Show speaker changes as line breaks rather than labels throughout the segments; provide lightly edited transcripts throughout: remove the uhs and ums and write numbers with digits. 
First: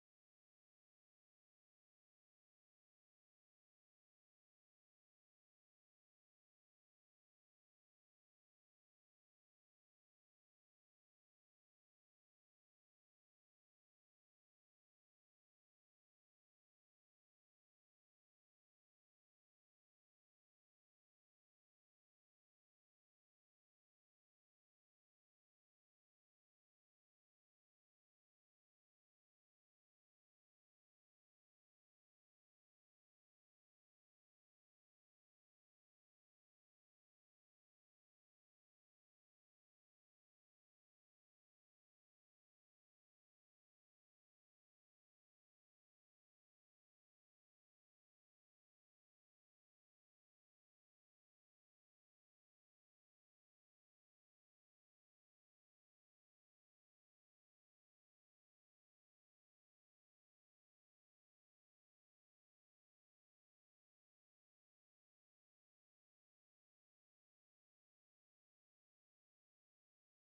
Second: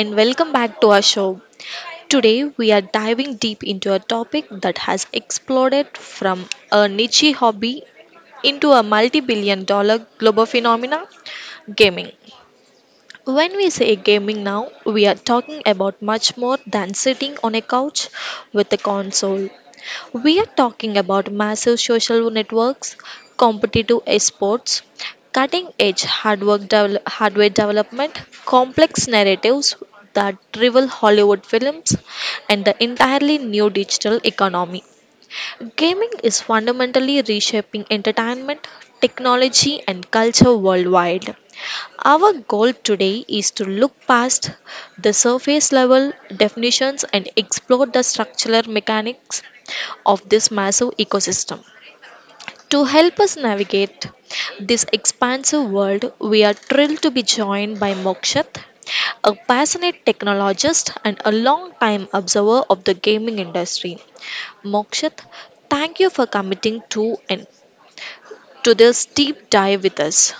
and welcome back to our show. Today we are diving deep into a topic that has exploded from a niche hobby into a multi billion-dollar global phenomena gaming. When we say gaming now, we are talking about much more than sitting on a couch with a console. We are talking about massive social networks, competitive esports, cutting edge hardware, hardware development, complex narratives that rival Hollywood films, and the entirely new digital economy. Gaming is fundamentally reshaping entertainment, technology, and culture worldwide. Our goal today is to look past the surface level definitions and explore the structural mechanics of this massive ecosystem. To help us navigate this expansive world, we are thrilled to be joined by Mokshat, a passionate technologist and a long time observer of the gaming industry. Mokshit, thank you for committing to this deep dive with us.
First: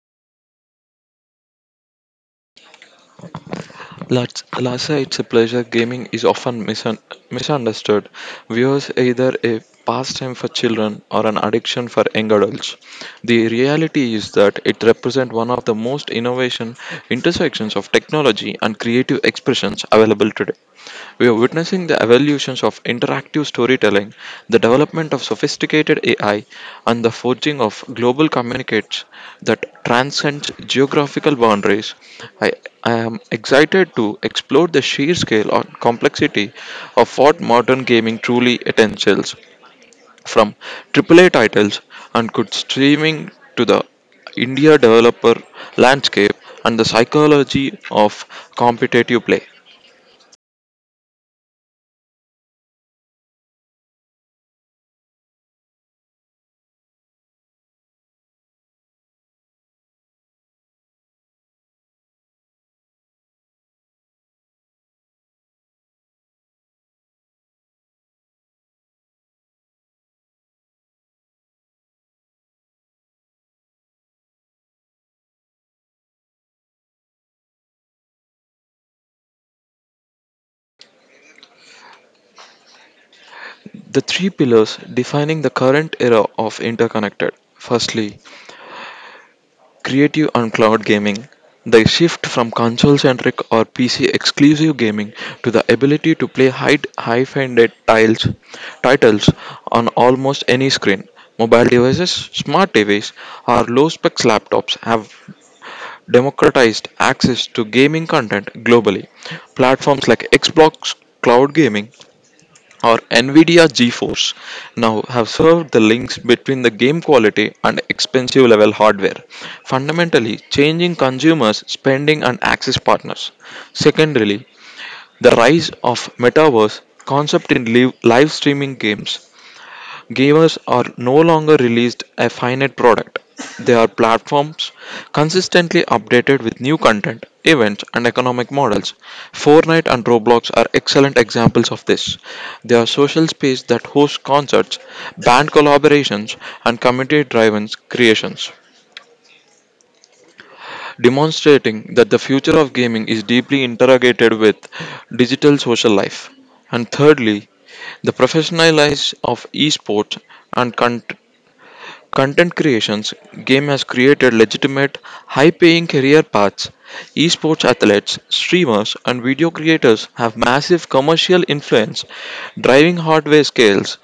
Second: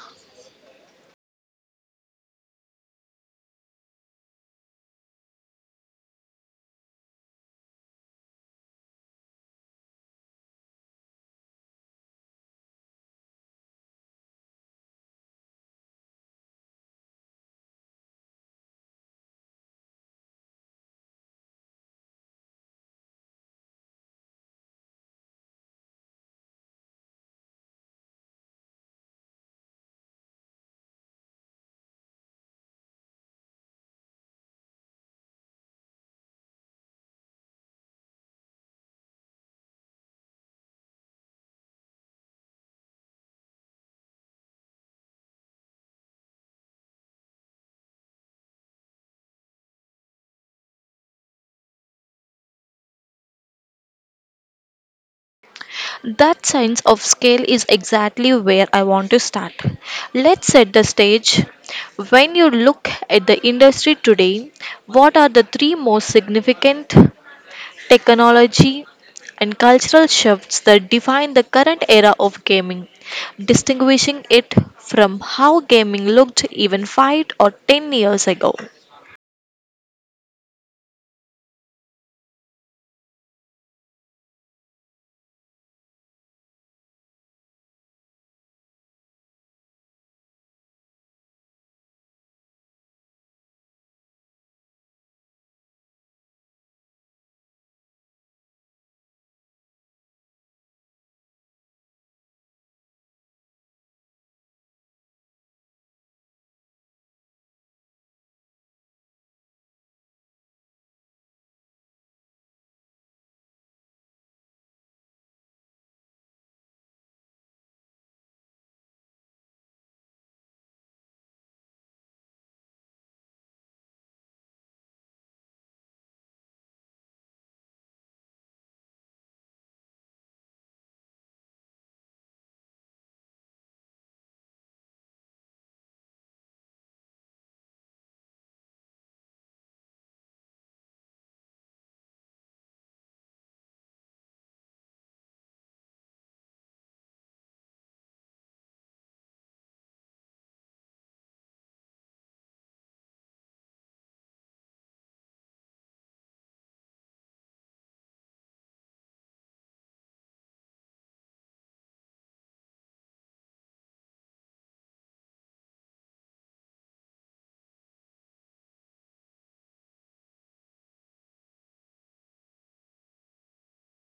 Let's, it's a pleasure. Gaming is often misunderstood. Viewers either a pastime for children or an addiction for young adults. The reality is that it represents one of the most innovation intersections of technology and creative expressions available today. We are witnessing reflecting the evolutions of interactive storytelling, the development of sophisticated AI, and the forging of global communicates that transcends geographical boundaries. I, I am excited to explore the sheer scale and complexity of what modern gaming truly entails, from AAA titles and good streaming to the India developer landscape and the psychology of competitive play.
That sense of scale is exactly where I want to start. Let's set the stage. When you look at the industry today, what are the three most significant technology and cultural shifts that define the current era of gaming, distinguishing it from how gaming looked even 5 or 10 years ago?
The three pillars defining the current era of interconnected. Firstly, creative and cloud gaming. The shift from console centric or PC exclusive gaming to the ability to play high funded tiles titles on almost any screen. Mobile devices, smart TVs, or low specs laptops have democratized access to gaming content globally. Platforms like Xbox Cloud Gaming or NVIDIA GeForce now have served the links between the game quality and expensive level hardware, fundamentally changing consumers' spending and access partners. Secondarily, the rise of metaverse concept in live streaming games. Givers are no longer released a finite product. They are platforms consistently updated with new content, events, and economic models. Fortnite and Roblox are excellent examples of this. They are social space that hosts concerts, band collaborations, and community-driven creations, demonstrating that the future of gaming is deeply interrogated with digital social life. And thirdly, the professionalization of esports and content creations game has created legitimate high-paying career paths, esports athletes, streamers, and video creators have massive commercial influence driving hardware scales,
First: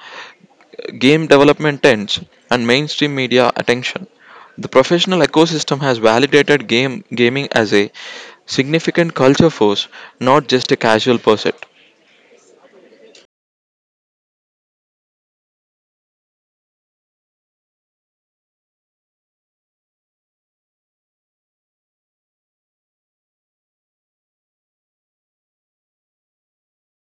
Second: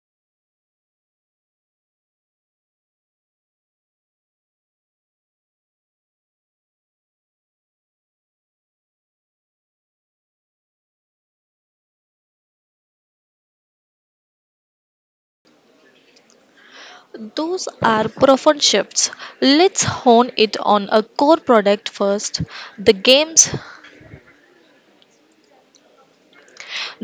game development trends, and mainstream media attention. The professional ecosystem has validated game gaming as a significant culture force, not just a casual pursuit.
Those are profound shifts. Let's hone it on a core product first. The games,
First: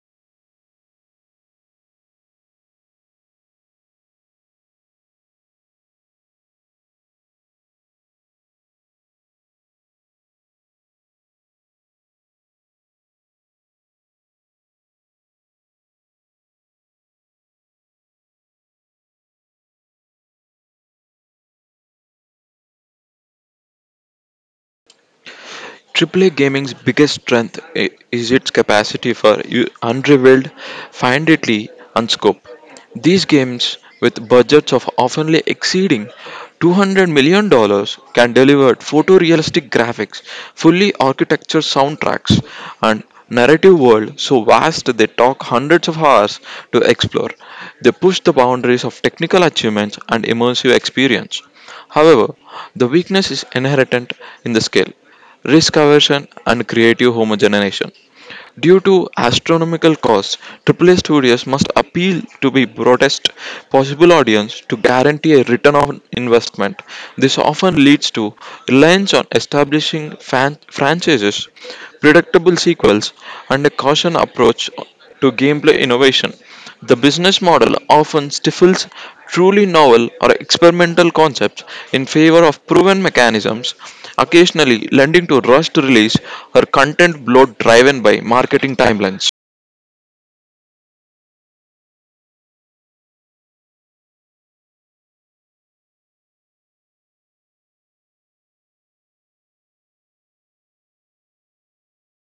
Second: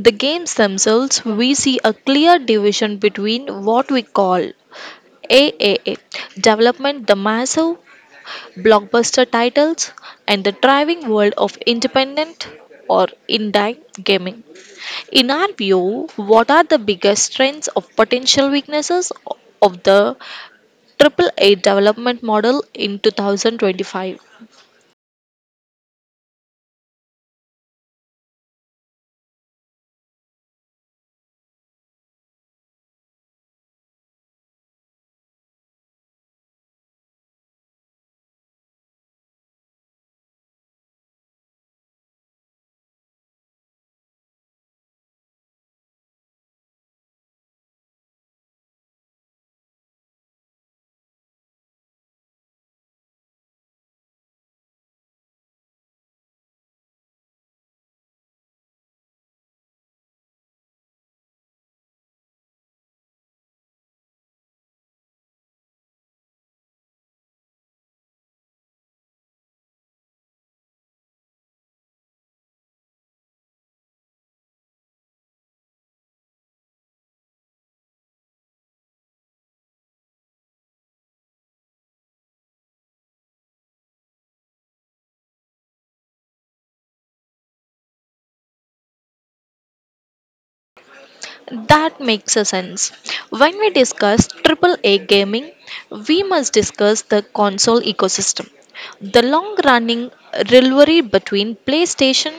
the games themselves, we see a clear division between what we call AAA development, the massive blockbuster titles, and the thriving world of independent or indie gaming. In our view, what are the biggest strengths of potential weaknesses of the AAA development model in 2025?
Triple A gaming's biggest strength i- is its capacity for u- unrivaled finality and scope. These games, with budgets of often exceeding $200 million, dollars, can deliver photorealistic graphics, fully architectured soundtracks, and narrative world so vast they talk hundreds of hours to explore. They push the boundaries of technical achievements and immersive experience. However, the weakness is inherent in the scale risk aversion, and creative homogenization. Due to astronomical costs, AAA studios must appeal to the broadest possible audience to guarantee a return on investment. This often leads to reliance on establishing franchises, predictable sequels, and a caution approach to gameplay innovation. The business model often stifles truly novel or experimental concepts in favor of proven mechanisms, occasionally lending to rushed release or content bloat driven by marketing timelines.
That makes a sense. When we discuss AAA gaming, we must discuss the console ecosystem. The long running rivalry between PlayStation,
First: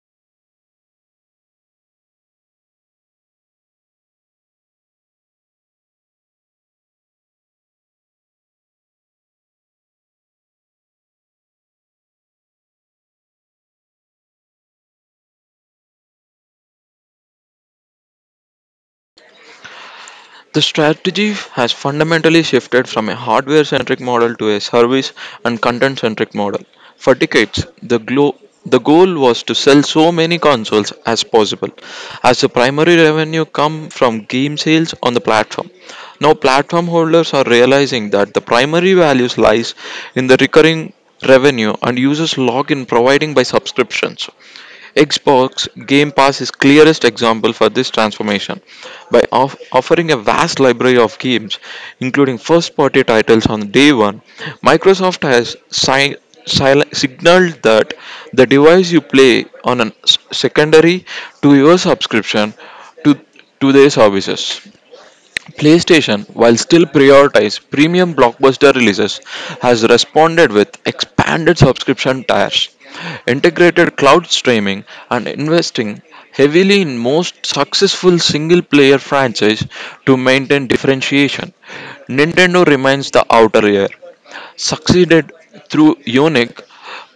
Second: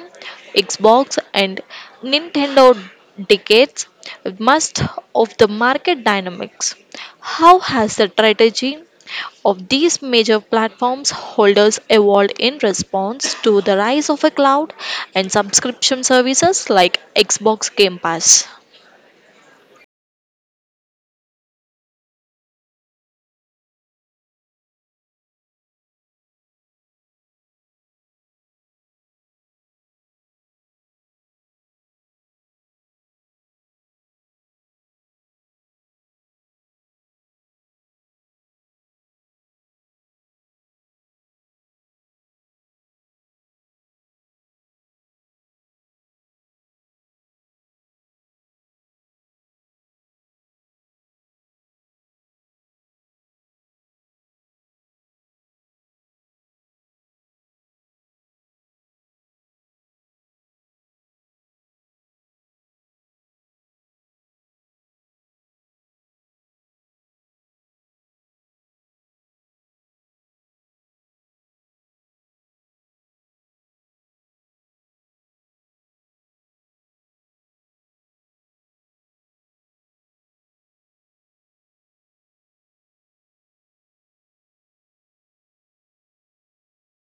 Xbox, and Nintendo dictates most of the market dynamics. How has the strategy of these major platforms holders evolved in response to the rise of a cloud and subscription services like Xbox Game Pass?
The strategy has fundamentally shifted from a hardware centric model to a service and content centric model. For decades, the goal was to sell so many consoles as possible, as the primary revenue come from game sales on the platform. Now, platform holders are realizing that the primary values lies in the recurring revenue and users log in providing by subscriptions. Xbox Game Pass is clearest example for this transformation. By offering a vast library of games, including first-party titles on day one, Microsoft has signaled that the device you play on a secondary to your subscription to to their services. PlayStation, while still prioritized premium blockbuster releases, has responded with expanded subscription tiers, integrated cloud streaming, and investing heavily in most successful single-player franchise to maintain differentiation. Nintendo remains the outer layer, succeeded through unique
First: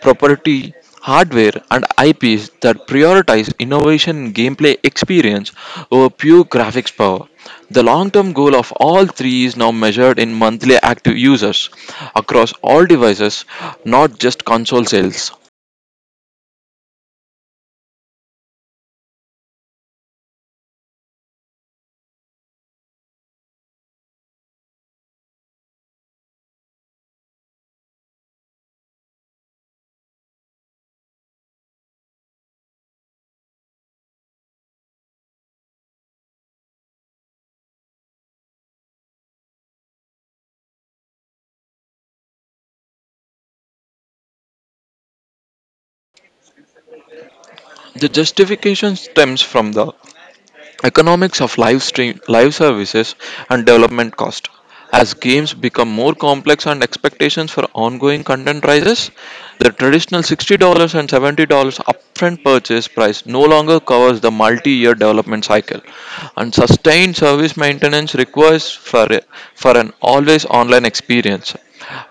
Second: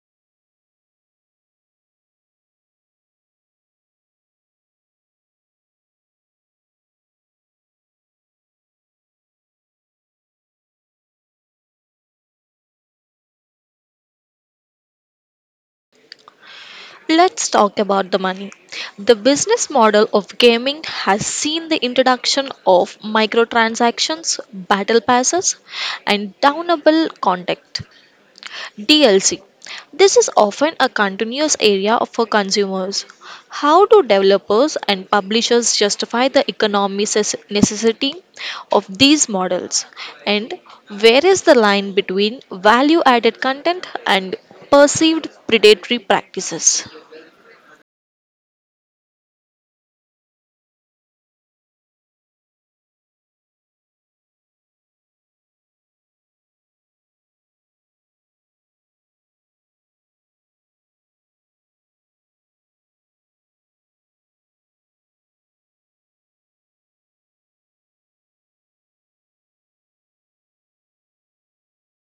property hardware and IPs that prioritize innovation and gameplay experience over pure graphics power. The long-term goal of all three is now measured in monthly active users across all devices, not just console sales.
Let's talk about the money. The business model of gaming has seen the introduction of microtransactions, battle passes, and downable content DLC. This is often a continuous area for consumers. How do developers and publishers justify the economic necessity of these models? And where is the line between value added content and perceived predatory practices?
The justification stems from the economics of live services and development cost as games become more complex and expectations for ongoing content rises, the traditional $60 and $70 upfront purchase price no longer covers the multi-year development cycle and sustained service maintenance requires for an always online experience.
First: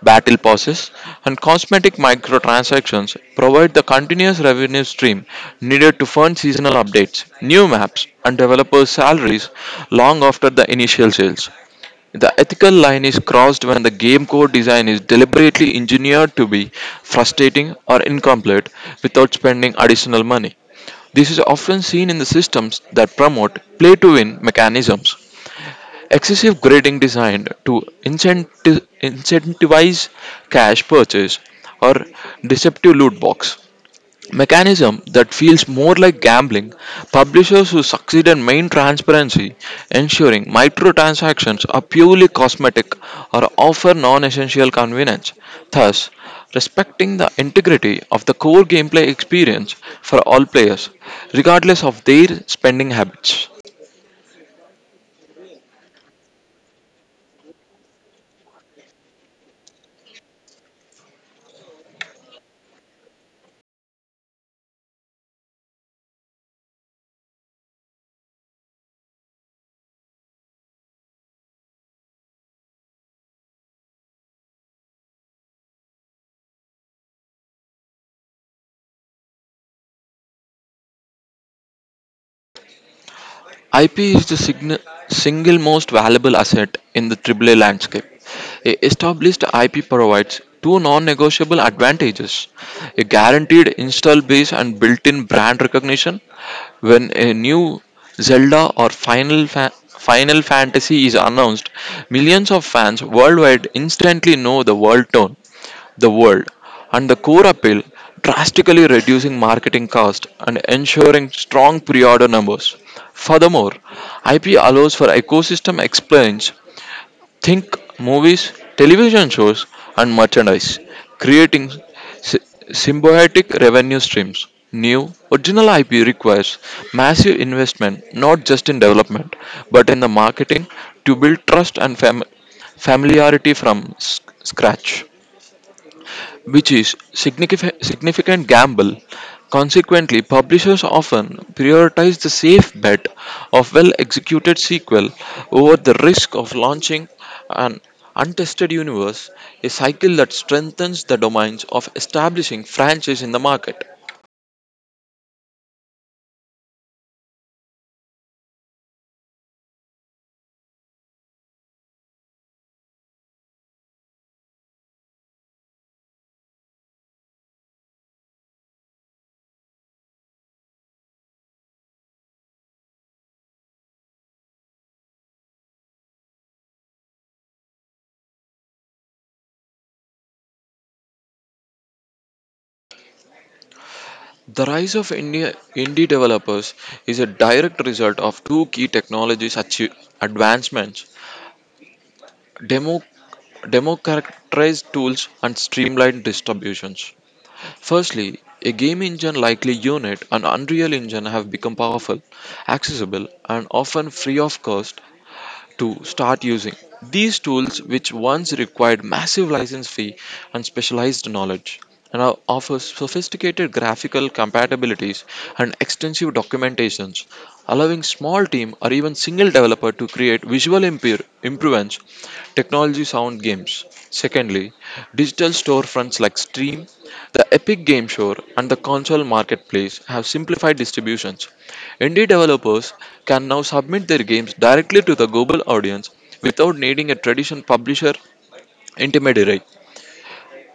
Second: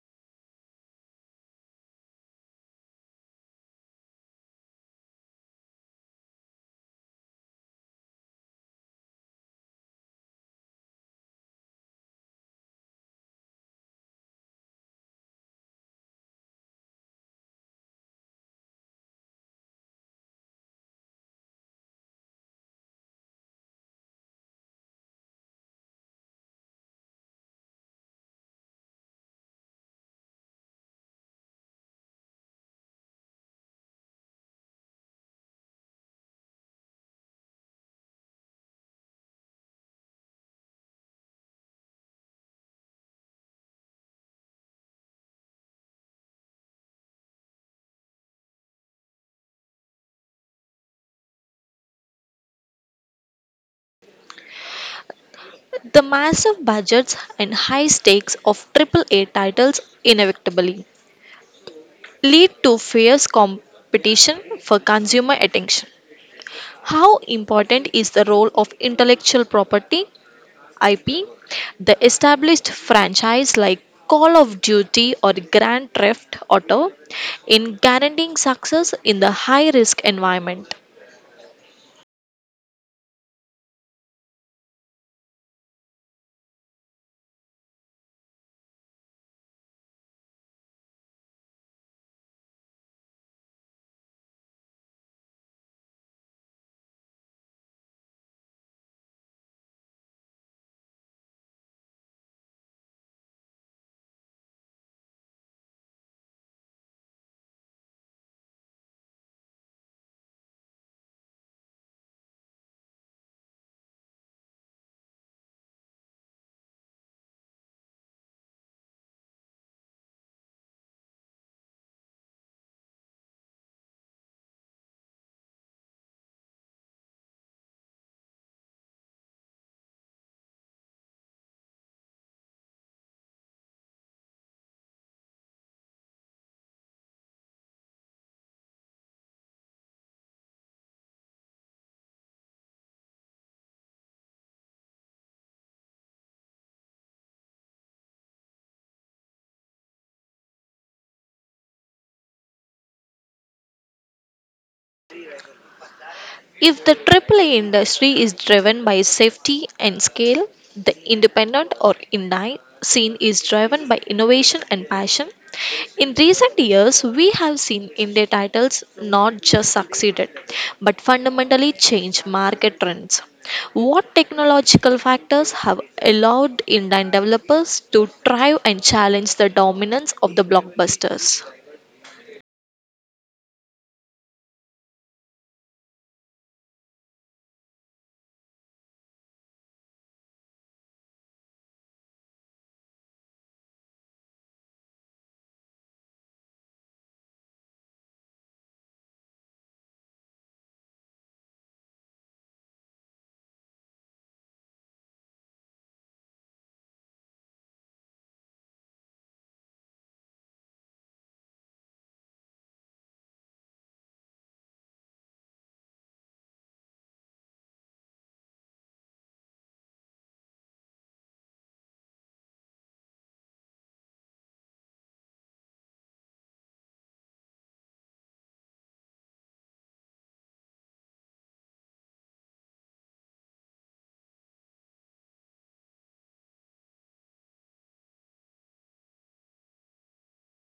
Battle passes and cosmetic microtransactions provide the continuous revenue stream needed to fund seasonal updates, new maps, and developers' salaries long after the initial sales. The ethical line is crossed when the game core design is deliberately engineered to be frustrating or incomplete without spending additional money. This is often seen in the systems that promote play to win mechanisms. Excessive grading designed to incentivize cash purchase or deceptive loot box mechanism that feels more like gambling. Publishers who succeed in main transparency, ensuring microtransactions are purely cosmetic or offer non-essential convenience, thus respecting the integrity of the core gameplay experience for all players, regardless of their spending habits.
The massive budgets and high stakes of AAA titles inevitably lead to fierce competition for consumer attention. How important is the role of intellectual property (IP)? The established franchise like Call of Duty or Grand Theft Auto in guaranteeing success in the high risk environment.
IP is the single most valuable asset in the AAA landscape. A established IP provides two non negotiable advantages, a guaranteed install base and built in brand recognition. When a new Zelda or Final Fantasy is announced, millions of fans worldwide instantly know the world tone, the world, and the core appeal, drastically reducing marketing cost and ensuring strong pre-order numbers. Furthermore, IP allows for ecosystem explains, think movies, television shows, and merchandise, creating sy- symbiotic revenue streams. New original IP requires massive investment not just in development but in the marketing to build trust and familiarity from s- scratch, which is significant gamble. Consequently, publishers often prioritize the safe bet of well-executed sequel over the risk of launching an untested universe, a cycle that strengthens the domains of establishing franchise in the market.
If the AAA industry is driven by safety and scale, the independent or indie scene is driven by innovation and passion. In recent years, we have seen indie titles not just succeeded, but fundamentally change market trends. What technological factors have allowed indie developers to thrive and challenge the dominance of the blockbusters?
The rise of indie developers is a direct result of two key technologies advancements, demo, democratized tools and streamlined distributions. Firstly, a game engine like Unity and Unreal Engine have become powerful, accessible, and often free of cost to start using these tools which once required massive license fee and specialized knowledge and now offer sophisticated graphical compatibilities and extensive documentations, allowing small team or even single developer to create visual improvements technology sound games. Secondly, digital storefronts like Steam, the epic game store and the console marketplace have simplified distributions. Indie developers can now submit their games directly to the global audience without needing a traditional publisher intermediary,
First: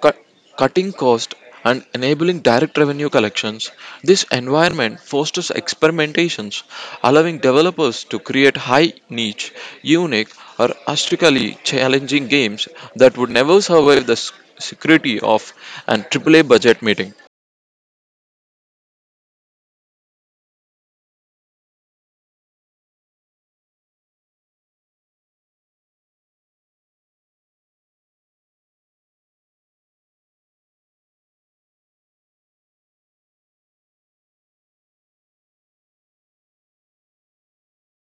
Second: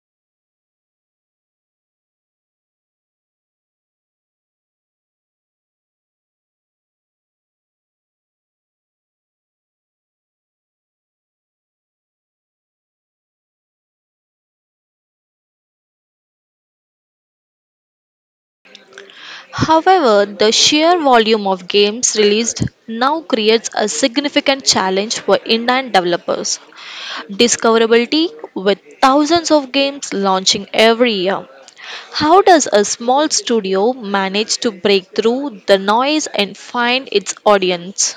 cut, cutting cost and enabling direct revenue collections. This environment fosters experimentations, allowing developers to create high niche, unique, or aesthetically challenging games that would never survive the security of an AAA budget meeting.
However, the sheer volume of games released now creates a significant challenge for Indian developers. Discoverability with thousands of games launching every year. How does a small studio manage to break through the noise and find its audience?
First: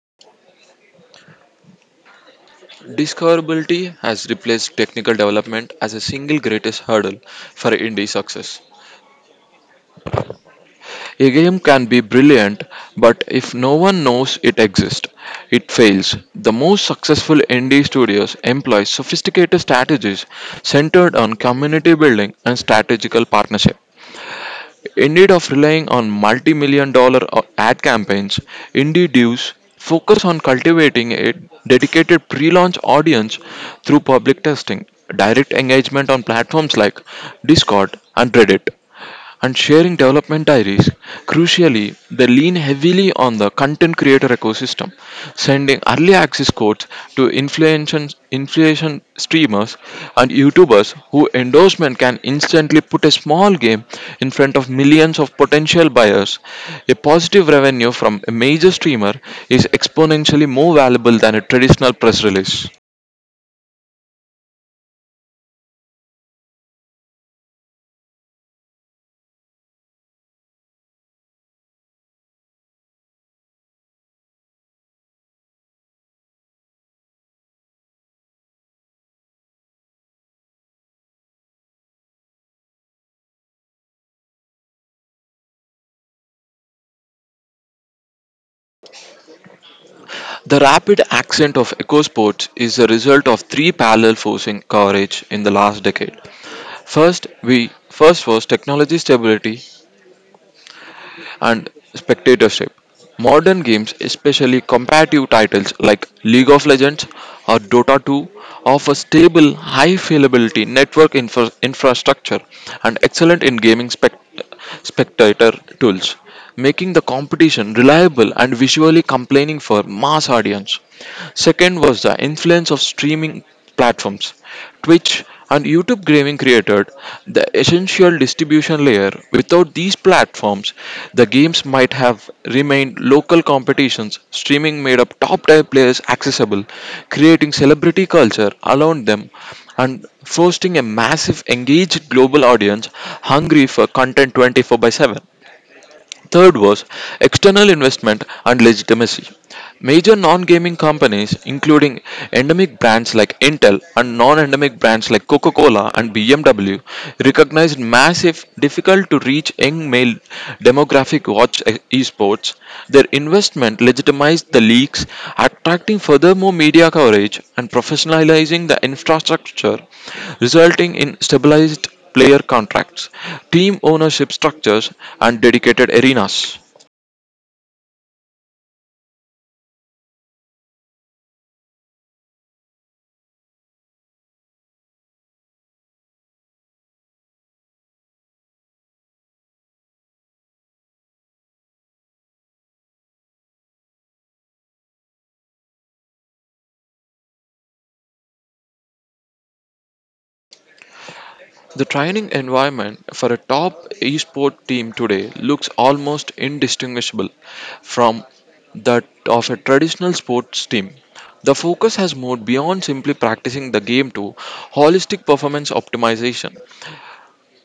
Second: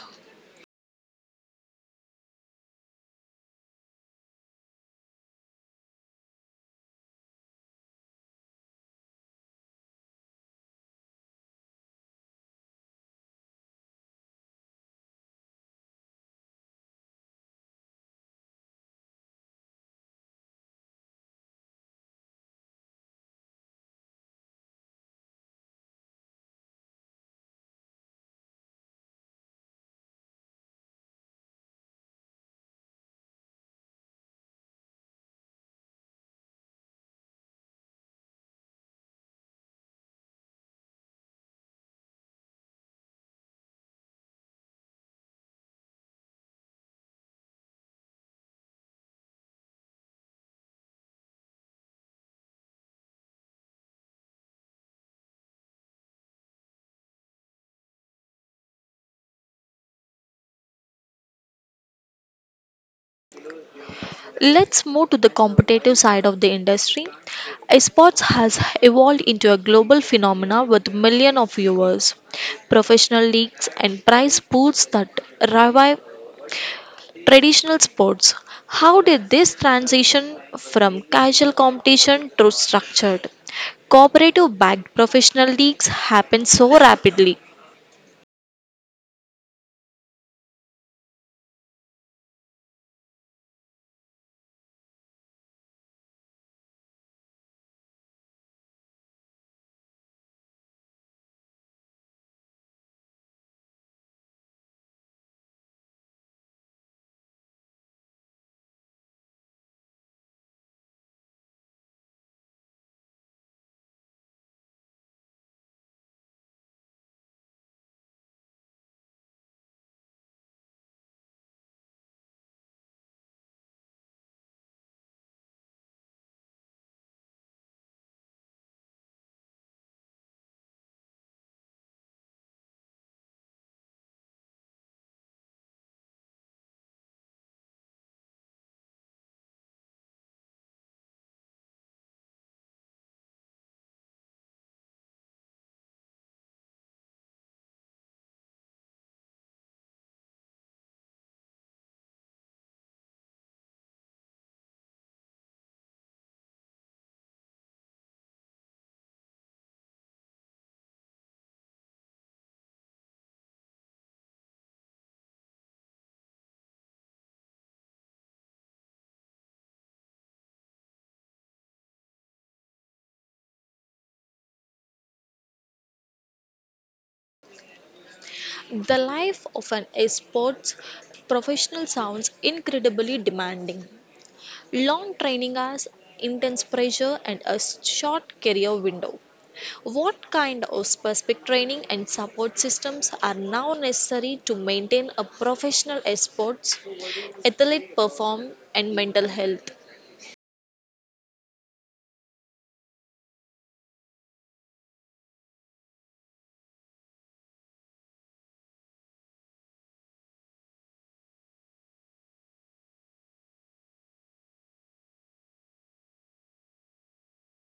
Discoverability has replaced technical development as a single greatest hurdle for indie success. A game can be brilliant, but if no one knows it exists, it fails. The most successful indie studios employ sophisticated strategies centered on community building and strategical partnership. Instead of relying on multi million dollar ad campaigns, indie devs focus on cultivating a dedicated pre launch audience through public testing, direct engagement on platforms like Discord and Reddit, and sharing development diaries. Crucially, they lean heavily on the LinkedIn creator ecosystem, sending early access codes to influential streamers and YouTubers who endorsement can instantly put a small game in front of millions of potential buyers. A positive revenue from a major streamer is exponentially more valuable than a traditional press release.
Let's move to the competitive side of the industry. Esports has evolved into a global phenomena with millions of viewers, professional leagues, and prize pools that revive traditional sports. How did this transition from casual competition to structured, cooperative backed professional leagues happen so rapidly?
The rapid ascent of EcoSports is the result of three parallel forcing coverage in the last decade. First, we First was technology stability and spectatorship. Modern games, especially competitive titles like League of Legends or Dota 2, offer stable, high availability network infrastructure and excellent in gaming spectator tools, making the competition reliable and visually compelling for mass audience. Second was the influence of streaming platforms. Twitch and YouTube gaming created the essential distribution layer. Without these platforms, the games might have remained local competitions. Streaming made up top tier players accessible, creating celebrity culture around them and fostering a massive engaged global audience hungry for content 24 by 7. Third was external investment and legitimacy. Major non gaming companies, including endemic brands like Intel and non endemic brands like Coca Cola and BMW, recognized massive, difficult to reach young male demographic watch esports. Their investment legitimized the leagues, attracting furthermore media coverage and professionalizing the infrastructure, resulting in stabilized player contracts, team ownership structures, and dedicated arenas.
The life of an esports professional sounds incredibly demanding. Long training hours, intense pressure, and a short career window. What kind of specific training and support systems are now necessary to maintain a professional sports athlete perform and mental health?
The training environment for a top esport team today looks almost indistinguishable from that of a traditional sports team. The focus has moved beyond simply practicing the game to holistic performance optimization.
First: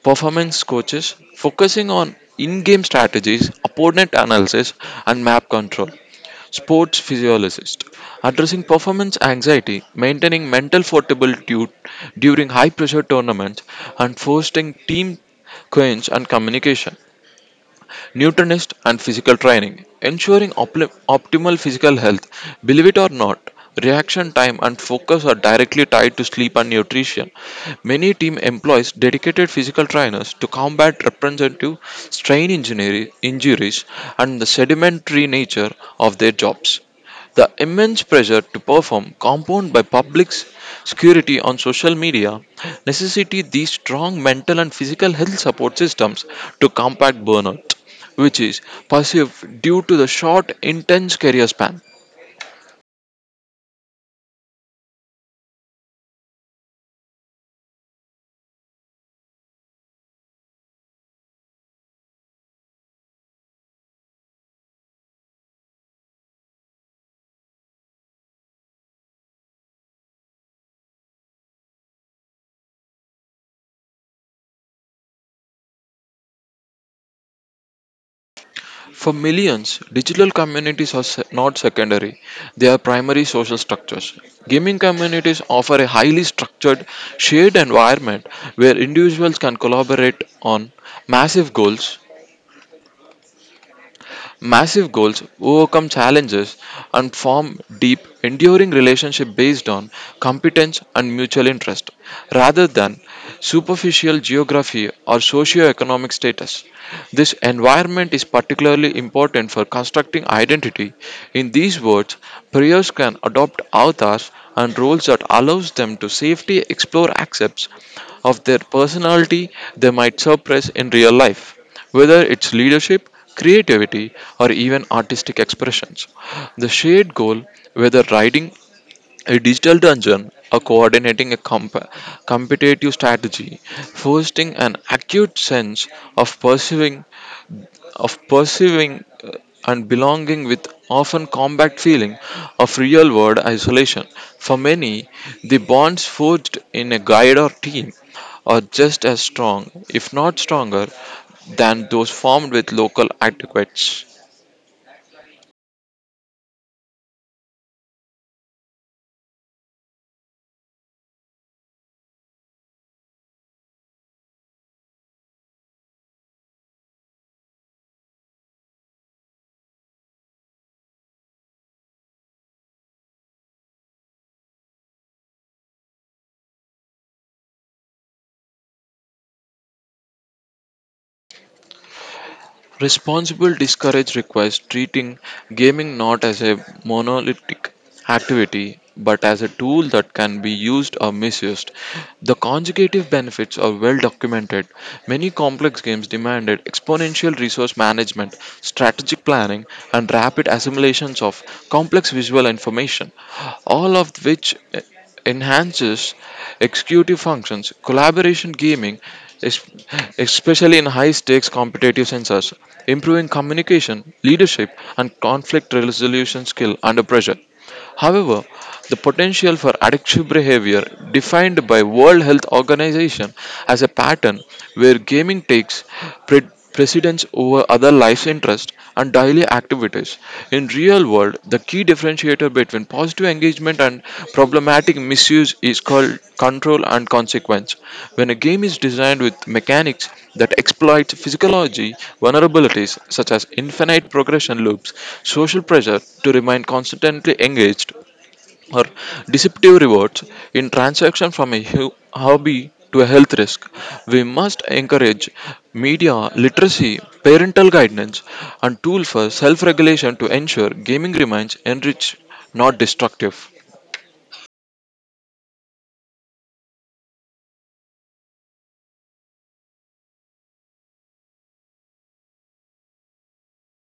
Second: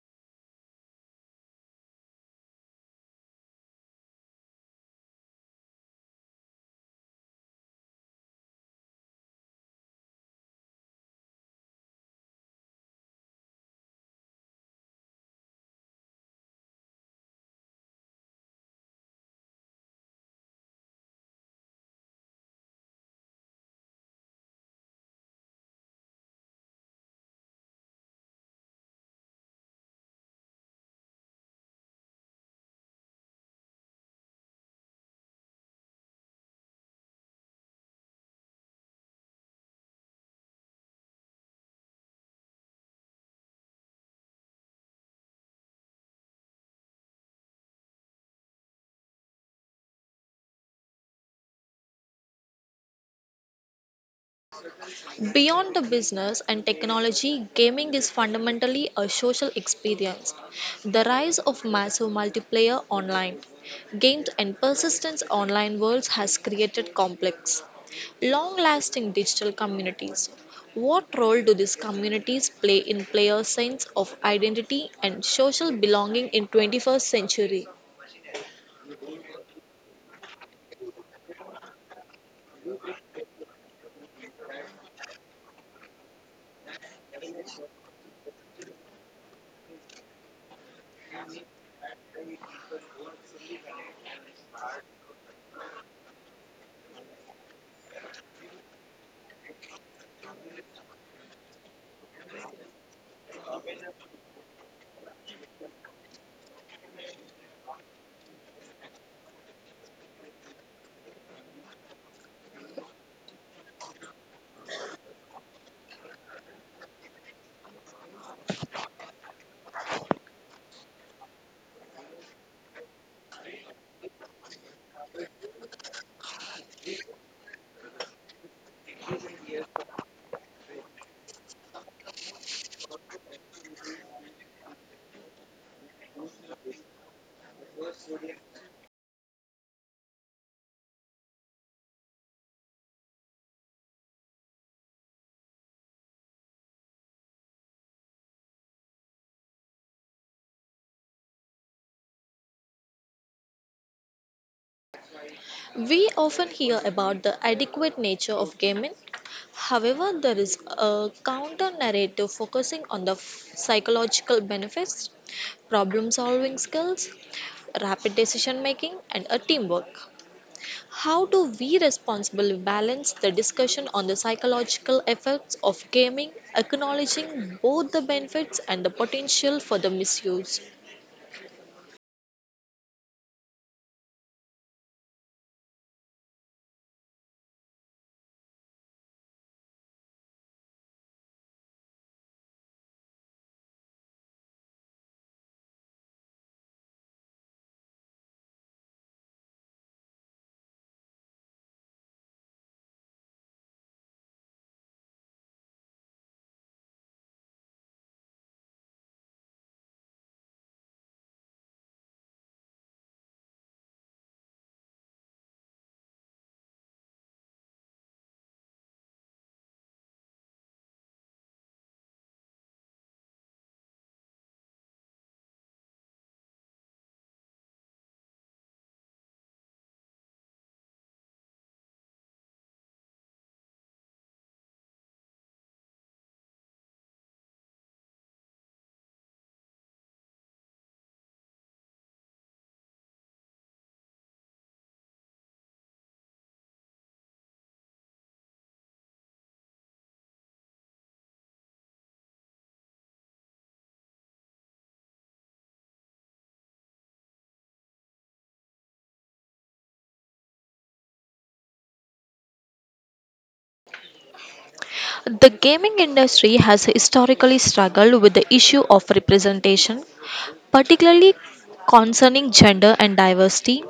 Performance coaches focusing on in game strategies, opponent analysis, and map control. Sports physiologists addressing performance anxiety, maintaining mental fortitude during high pressure tournaments, and fostering team cohesion and communication, nutritionist, and physical training, ensuring optimal physical health. Believe it or not, reaction time and focus are directly tied to sleep and nutrition. Many team employs dedicated physical trainers to combat representative strain injuries and the sedimentary nature of their jobs. The immense pressure to perform, compounded by public security on social media, necessitate these strong mental and physical health support systems to combat burnout, which is perceived due to the short, intense career span.
Beyond the business and technology, gaming is fundamentally a social experience. The rise of massive multiplayer online games and persistence online worlds has created complex, long-lasting digital communities. What role do these communities play in players' sense of identity and social belonging in 21st century?
For millions, digital communities are not secondary, they are primary social structures. Gaming communities offer a highly structured, shared environment where individuals can collaborate on massive goals massive goals, overcome challenges, and form deep, enduring relationships based on competence and mutual interest, rather than superficial geography or socio-economic status. This environment is particularly important for constructing identity. In these words, players can adopt avatars and roles that allows them to safely explore aspects of their personality they might suppress in real life. Whether it's leadership, creativity, or even artistic expressions, the shared goal, whether writing a digital dungeon or coordinating a competitive strategy, fostering an acute sense of pursuing of pursuing uh, and belonging with often combat feeling of real world isolation. For many, the bonds forged in a guide or team are just as strong, if not stronger, than those formed with local adequates.
We often hear about the adequate nature of gaming. However, there is a counter narrative focusing on the psychological benefits, problem solving skills, rapid decision making, and a teamwork. How do we responsibly balance the discussion on the psychological effects of gaming, acknowledging both the benefits and the potential for the misuse?
Responsible discourage requires treating gaming not as a monolithic activity but as a tool that can be used or misused. The conjugative benefits are well documented. Many complex games demanded exponential resource management, strategic planning, and rapid assimilations of complex visual information, all of which enhances executive functions. Collaboration gaming, es- especially in high stakes competitive sensors, improving communication, leadership, and conflict resolution skill under pressure. However, the potential for addictive behavior defined by World Health Organization as a pattern where gaming takes pre- precedence over other life's interests and daily activities. In real world, the key differentiator between and positive engagement and problematic misuse is called control and consequence. When a game is designed with mechanics that exploit physiology vulnerabilities such as infinite progression loops, social pressure to remain constantly engaged, or deceptive rewards in transaction from a hobby to a health risk. We must encourage media literacy, parental guidance, and tool for self-regulation to ensure gaming remains enriched, not destructive.
The gaming industry has historically struggled with the issue of representation, particularly concerning gender and diversity,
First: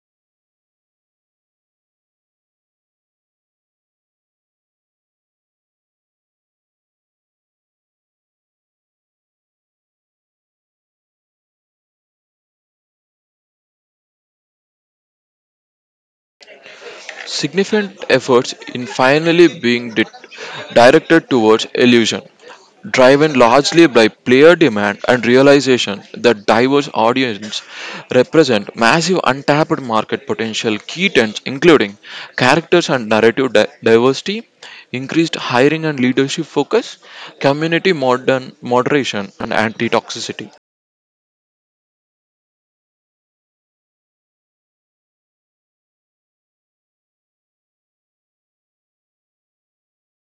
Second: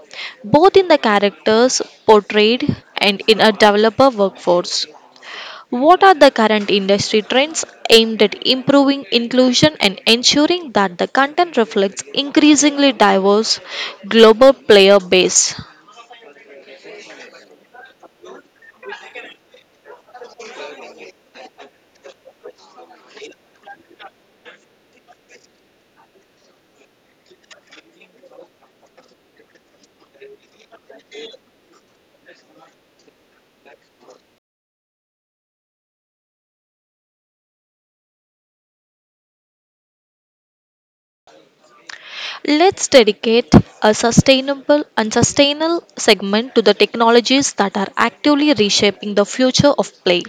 both in the characters portrayed and in a developer workforce. What are the current industry trends aimed at improving inclusion and ensuring that the content reflects increasingly diverse global player base?
Significant efforts in finally being directed towards illusion, driven largely by player demand and realization that diverse audiences represent massive untapped market potential key trends including characters and narrative diversity, increased hiring and leadership focus, community modern moderation and anti-toxicity.
Let's dedicate a sustainable segment to the technologies that are actively reshaping the future of play.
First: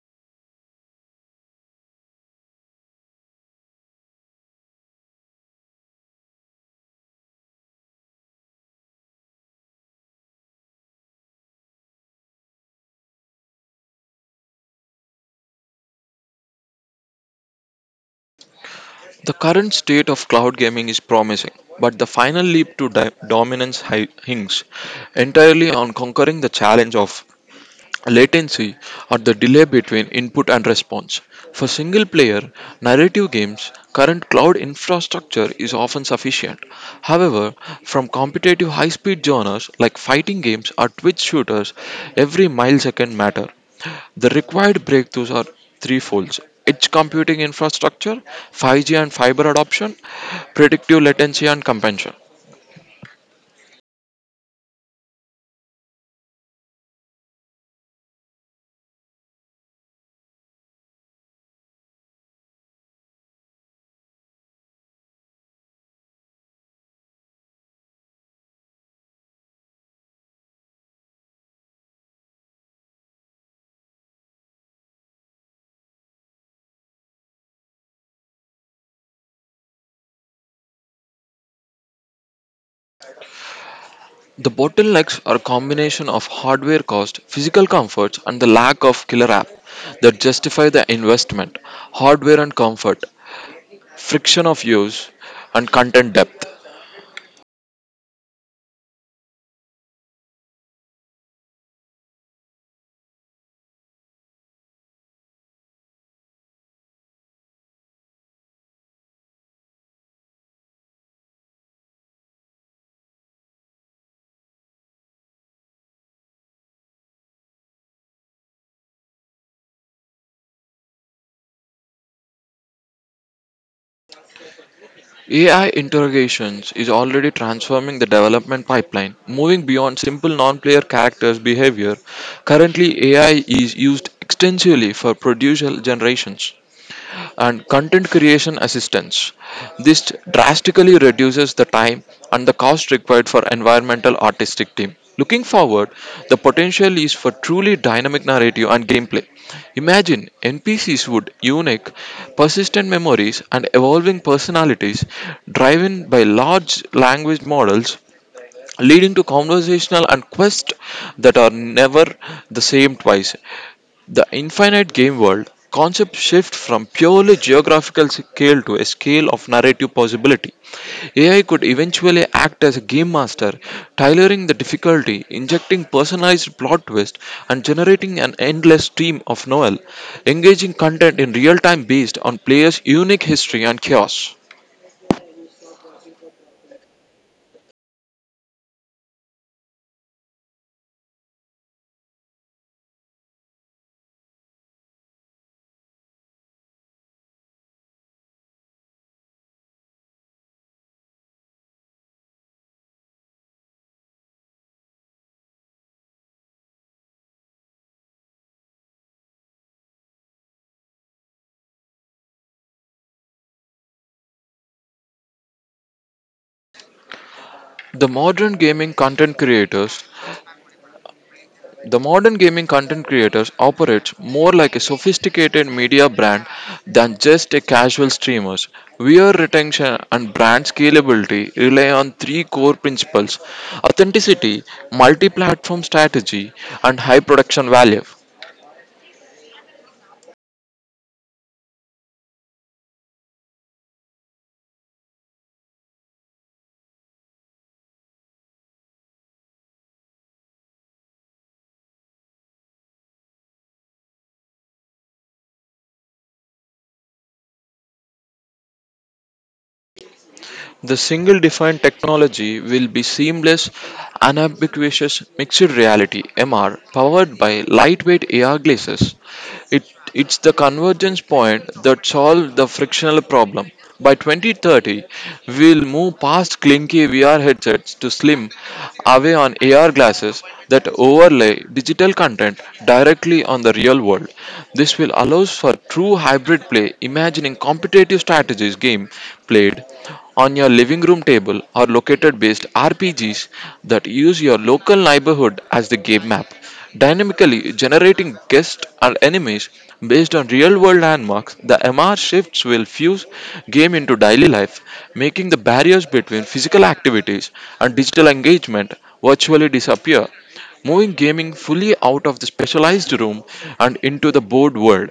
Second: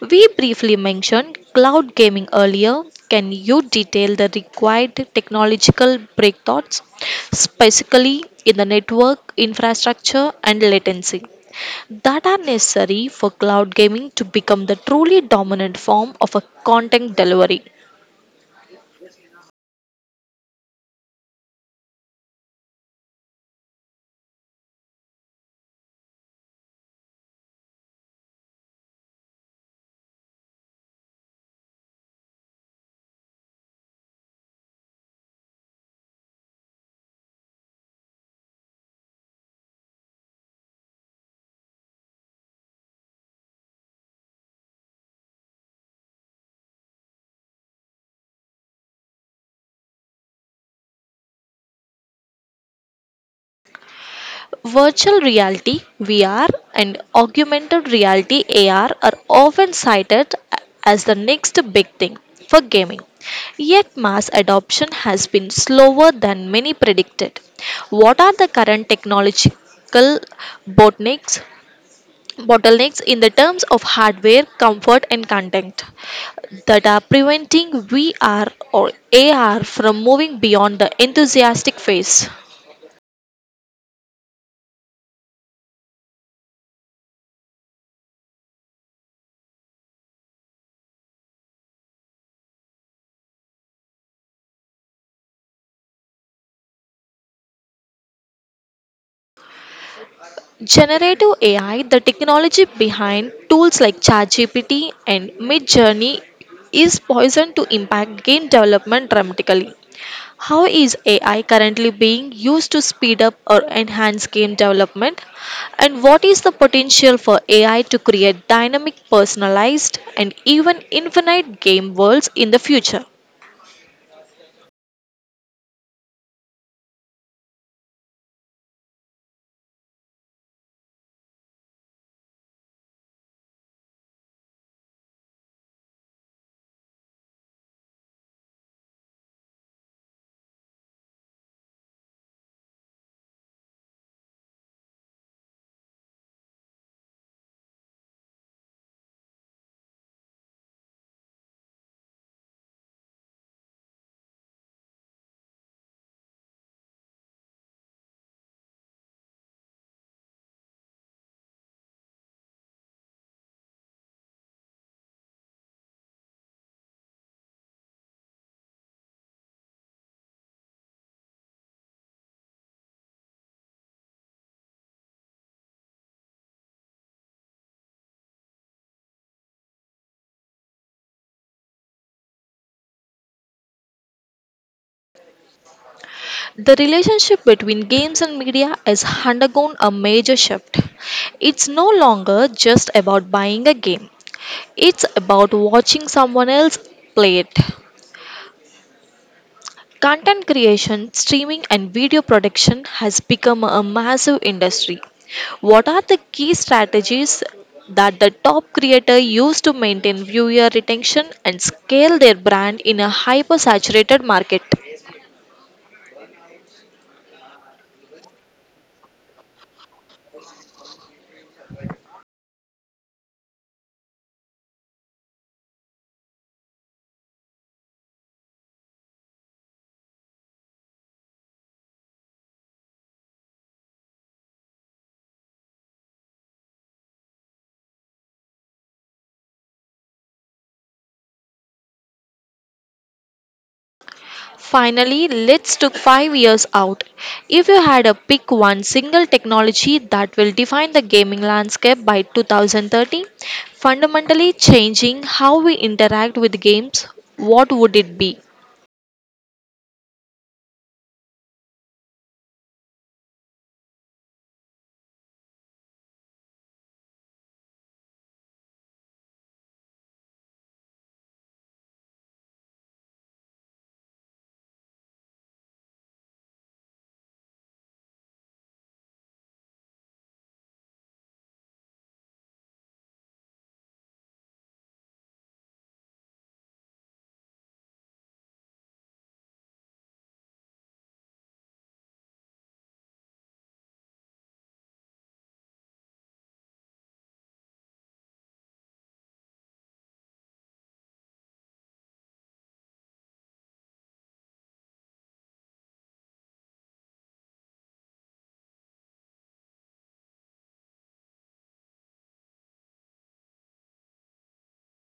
We briefly mentioned cloud gaming earlier. Can you detail the required technological breakthroughs, specifically in the network infrastructure and latency, that are necessary for cloud gaming to become the truly dominant form of a content delivery?
The current state of cloud gaming is promising, but the final leap to dominance hinges entirely on conquering the challenge of latency or the delay between input and response. For single player narrative games, current cloud infrastructure is often sufficient. However, from competitive high speed genres like fighting games or twitch shooters, every millisecond matter. The required breakthroughs are threefold edge computing infrastructure, 5G and fiber adoption, predictive latency and compensation.
Virtual reality (VR) and augmented reality (AR) are often cited as the next big thing for gaming. Yet mass adoption has been slower than many predicted. What are the current technological bottlenecks bottlenecks in the terms of hardware, comfort and content that are preventing VR or AR from moving beyond the enthusiastic phase?
The bottlenecks are a combination of hardware cost, physical comforts, and the lack of killer app that justify the investment. Hardware and comfort, friction of use, and content depth.
Generative AI, the technology behind tools like ChatGPT and MidJourney, is poised to impact game development dramatically. How is AI currently being used to speed up or enhance game development? And what is the potential for AI to create dynamic, personalized, and even infinite game worlds in the future?
AI interrogations is already transforming the development pipeline, moving beyond simple non-player characters' behavior. Currently, AI is used extensively for producer generations and content creation assistance. This drastically reduces the time and the cost required for environmental artistic team. Looking forward, the potential is for truly dynamic narrative and gameplay. Imagine NPCs would unique, persistent memories and evolving personalities driven by large language models leading to conversational and quests that are never the same twice. The infinite game world concept shift from purely geographical scale to a scale of narrative possibility. AI could eventually act as a game master, tailoring the difficulty, injecting personalized plot twists, and generating an endless stream of novel, engaging content in real time based on players' unique history and chaos.
The relationship between games and media has undergone a major shift. It's no longer just about buying a game, it's about watching someone else play it. Content creation, streaming, and video production has become a massive industry. What are the key strategies that the top creator use to maintain viewer retention and scale their brand in a hyper saturated market?
The modern gaming content creators The modern gaming content creators operates more like a sophisticated media brand than just a casual streamers. Viewer retention and brand scalability rely on three core principles: authenticity, multi-platform strategy, and high production value.
Finally, let's took 5 years out. If you had to pick one single technology that will define the gaming landscape by 2030, fundamentally changing how we interact with games, what would it be?
The single defined technology will be seamless, unambiguous mixed reality (MR) powered by lightweight AR glasses. It, it's the convergence point that solves the frictional problem. By 2030, we'll move past clinky VR headsets to slim, away on AR glasses that overlay digital content directly on the real world. This will allow for true hybrid play, imagining competitive strategies game played on your living room table are located based RPGs that use your local neighborhood as the game map, dynamically generating guests and enemies based on real world landmarks. The MR shifts will fuse game into daily life, making the barriers between physical activities and digital engagement virtually disappear moving gaming fully out of the specialized room and into the board world.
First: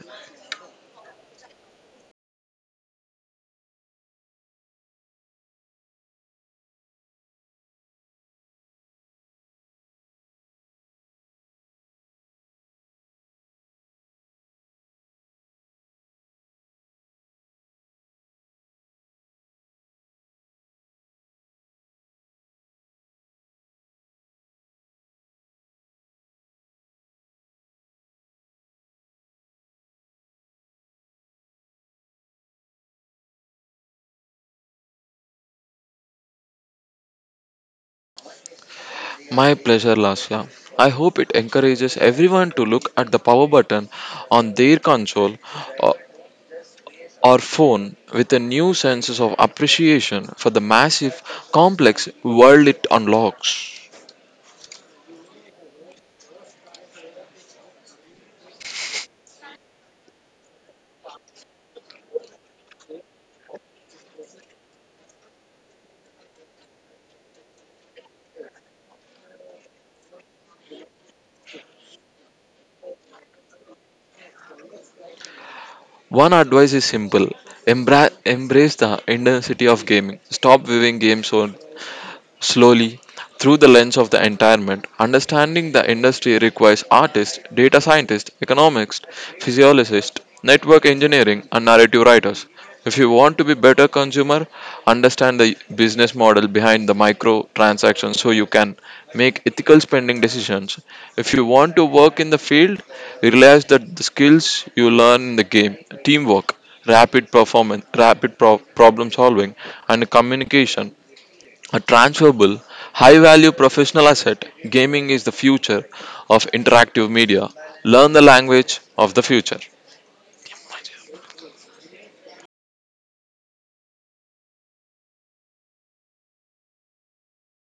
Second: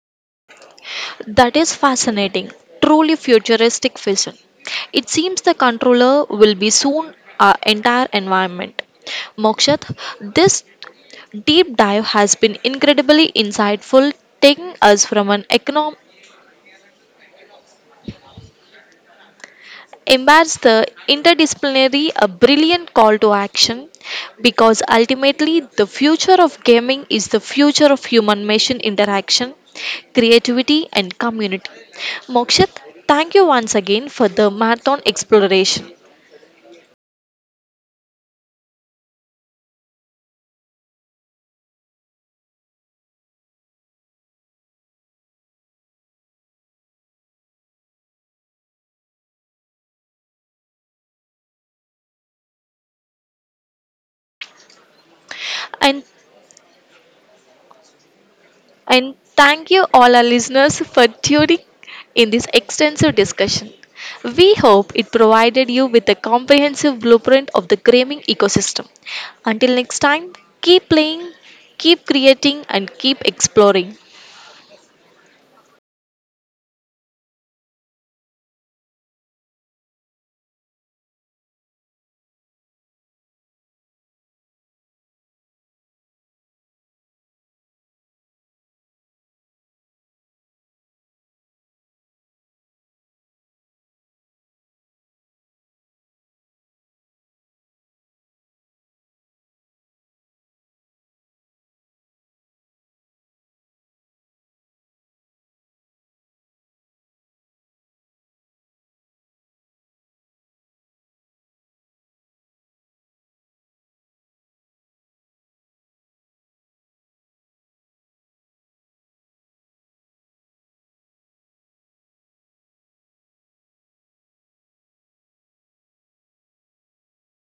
That is fascinating, truly futuristic vision. It seems the controller will be soon our entire environment. Mokshat, this deep dive has been incredibly insightful, taking us from an economic embrace the interdisciplinary a brilliant call to action because ultimately the future of gaming is the future of human machine interaction, creativity, and community. Mokshit, thank you once again for the marathon exploration
My pleasure, Lasya. I hope it encourages everyone to look at the power button on their console or, or phone with a new sense of appreciation for the massive, complex world it unlocks.
and And thank you, all our listeners, for tuning in this extensive discussion. We hope it provided you with a comprehensive blueprint of the gaming ecosystem. Until next time, keep playing, keep creating, and keep exploring.
One advice is simple. Embrace the intensity of gaming. Stop viewing games or slowly, through the lens of the environment, understanding the industry requires artists, data scientists, economists, physiologists, network engineering, and narrative writers. If you want to be better consumer, understand the business model behind the micro transactions so you can make ethical spending decisions. If you want to work in the field, realize that the skills you learn in the game, teamwork, rapid performance, problem solving, and communication a transferable, high value professional asset, gaming is the future of interactive media. Learn the language of the future.